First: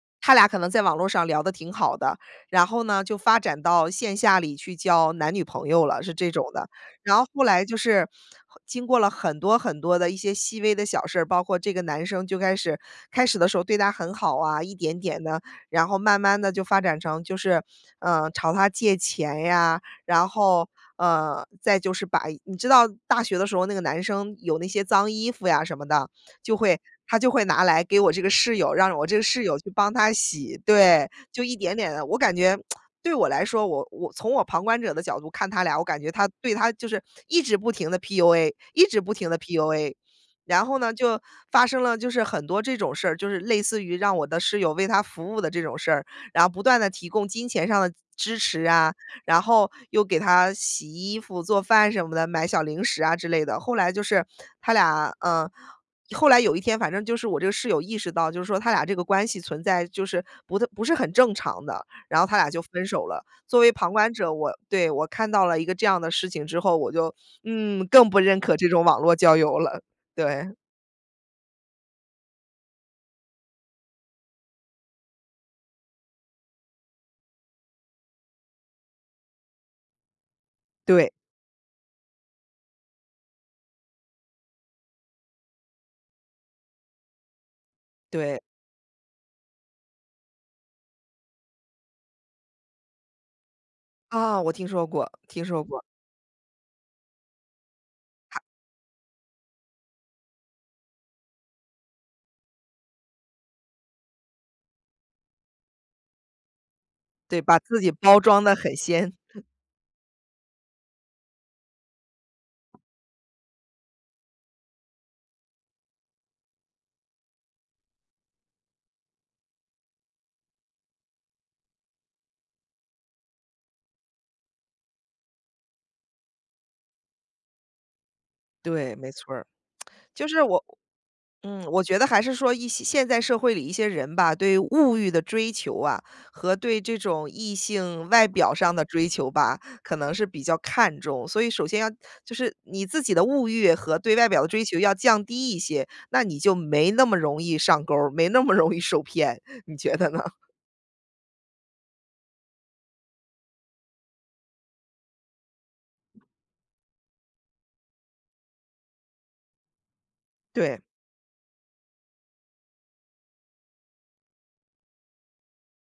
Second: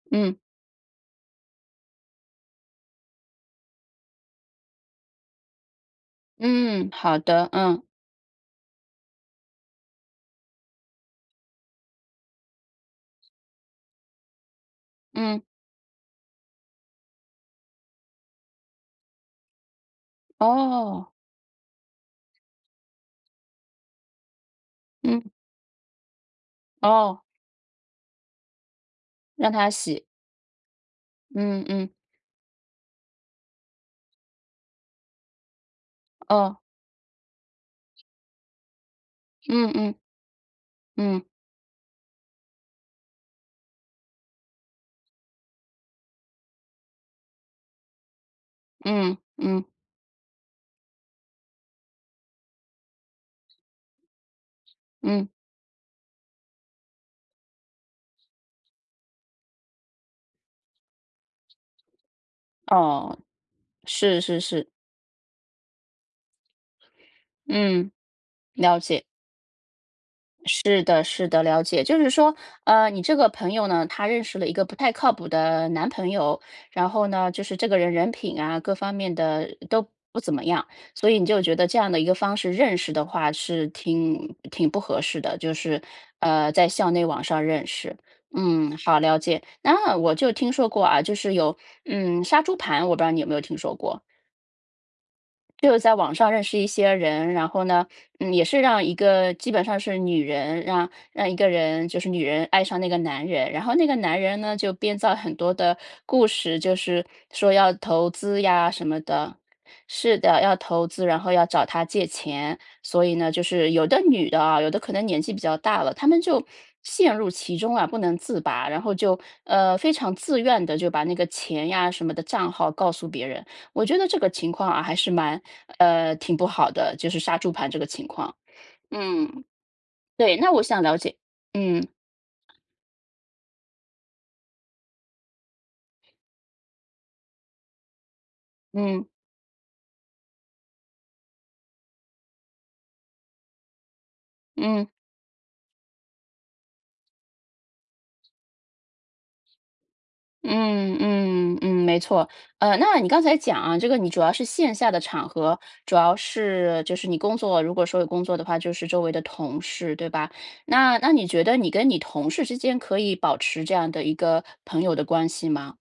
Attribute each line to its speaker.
Speaker 1: 她
Speaker 2: 嗯。
Speaker 1: 俩可能在网络上聊得挺好的，然后呢就发展到线下里去交男女朋友了，是这种的。
Speaker 2: 嗯，
Speaker 1: 然
Speaker 2: 好
Speaker 1: 后后
Speaker 2: 的，
Speaker 1: 来就
Speaker 2: 嗯。
Speaker 1: 是，经过了很多很多的一些细微的小事儿，包括这个男生就开始开始的时候对她很好啊，一点点地，
Speaker 2: 嗯。
Speaker 1: 然后慢慢地就发展成就是，呃，朝她借钱呀，然后，
Speaker 2: 哦。
Speaker 1: 呃，再就是把你知道大学的时候那个男生有那些脏衣
Speaker 2: 嗯。
Speaker 1: 服呀什么的，就会他
Speaker 2: 哦。
Speaker 1: 就会拿来给我这个室友，让我这个室
Speaker 2: 让
Speaker 1: 友去
Speaker 2: 她
Speaker 1: 帮
Speaker 2: 洗。
Speaker 1: 他洗。对，就一
Speaker 2: 嗯
Speaker 1: 点
Speaker 2: 嗯。
Speaker 1: 点地，我感觉，对我来说，我我从我旁观者的角度看他俩，我感觉他对
Speaker 2: 哦。
Speaker 1: 她就是一直不停地 PUA，一直不停地
Speaker 2: 嗯
Speaker 1: PUA。
Speaker 2: 嗯。
Speaker 1: 然后，就
Speaker 2: 嗯。
Speaker 1: 发生了很多这种事儿，就是类似于让我的室友为他服务的这种事儿，然后不断地提供金钱上的支持啊，
Speaker 2: 嗯
Speaker 1: 然
Speaker 2: 嗯。
Speaker 1: 后，又给他洗衣服做饭什么的，买小零食啊之类的，后来就是，他俩，
Speaker 2: 嗯。
Speaker 1: 嗯后来有一天反正就是我这个室友意识到，就是说她俩这个关系存在就是不不是很正常的，然后他俩就分手
Speaker 2: 哦，
Speaker 1: 了。作为旁观
Speaker 2: 是
Speaker 1: 者，
Speaker 2: 是
Speaker 1: 我
Speaker 2: 是。
Speaker 1: 对，我看到了一个这样的事情之后，我就，嗯，
Speaker 2: 嗯，
Speaker 1: 更不认可这
Speaker 2: 了
Speaker 1: 种网
Speaker 2: 解。
Speaker 1: 络交友了，对。
Speaker 2: 是的是的，了解。就是说，呃你这个朋友呢她认识了一个不太靠谱的男朋友，然后呢就是这个人人品啊各方面的都不怎么样，所
Speaker 1: 对。
Speaker 2: 以你就觉得这样的一个方式认识的话，是挺挺不合适的，就是，呃在校内网上认识。
Speaker 1: 对。
Speaker 2: 嗯，好了解。那我就听说过啊，就是有嗯杀猪盘，我不知道你有没有听说过？
Speaker 1: 啊，我听说过听说
Speaker 2: 就
Speaker 1: 过。
Speaker 2: 在网上认识一些人，然后呢，嗯也是让一个基本上是女人让让一个人就是女人爱上那个男人，然后那个男人呢，就编造很多的故事，就是
Speaker 1: 对，
Speaker 2: 说
Speaker 1: 把
Speaker 2: 要
Speaker 1: 自己
Speaker 2: 投
Speaker 1: 包
Speaker 2: 资
Speaker 1: 装得
Speaker 2: 呀
Speaker 1: 很
Speaker 2: 什么
Speaker 1: 鲜。
Speaker 2: 的是的，要投资，然后要找她借钱。所以呢，就是有的女的啊，有的可能年纪比较大了，她们就，陷入其中啊，不能自拔，然后就，呃，非常自愿地，就把那个钱呀什么的账号告诉别人，我觉得这个情况啊还是蛮，呃，挺不好的，就是杀猪盘这个情况。
Speaker 1: 对，没错
Speaker 2: 嗯，
Speaker 1: 儿。就
Speaker 2: 对，
Speaker 1: 是
Speaker 2: 那我
Speaker 1: 我
Speaker 2: 想了解
Speaker 1: 嗯，我
Speaker 2: 嗯。
Speaker 1: 觉得还是说一些现在社会里一些人吧，对物欲的追求啊，和对这种异性外表上的
Speaker 2: 嗯。
Speaker 1: 追求吧，可能是比较看重，所以首先要就是你自己的物欲和对外表的追求
Speaker 2: 嗯。
Speaker 1: 要降低一些，那你就没那么容易上钩儿，没那么容易受骗。你觉得呢？
Speaker 2: 嗯嗯嗯，没错。呃，那你刚才讲啊，这个你主要是线下的场合，主要是就是你工作如果说有工作的话就是周围的同事，对吧？
Speaker 1: 对。
Speaker 2: 那那你觉得你跟你同事之间可以保持这样的一个朋友的关系吗？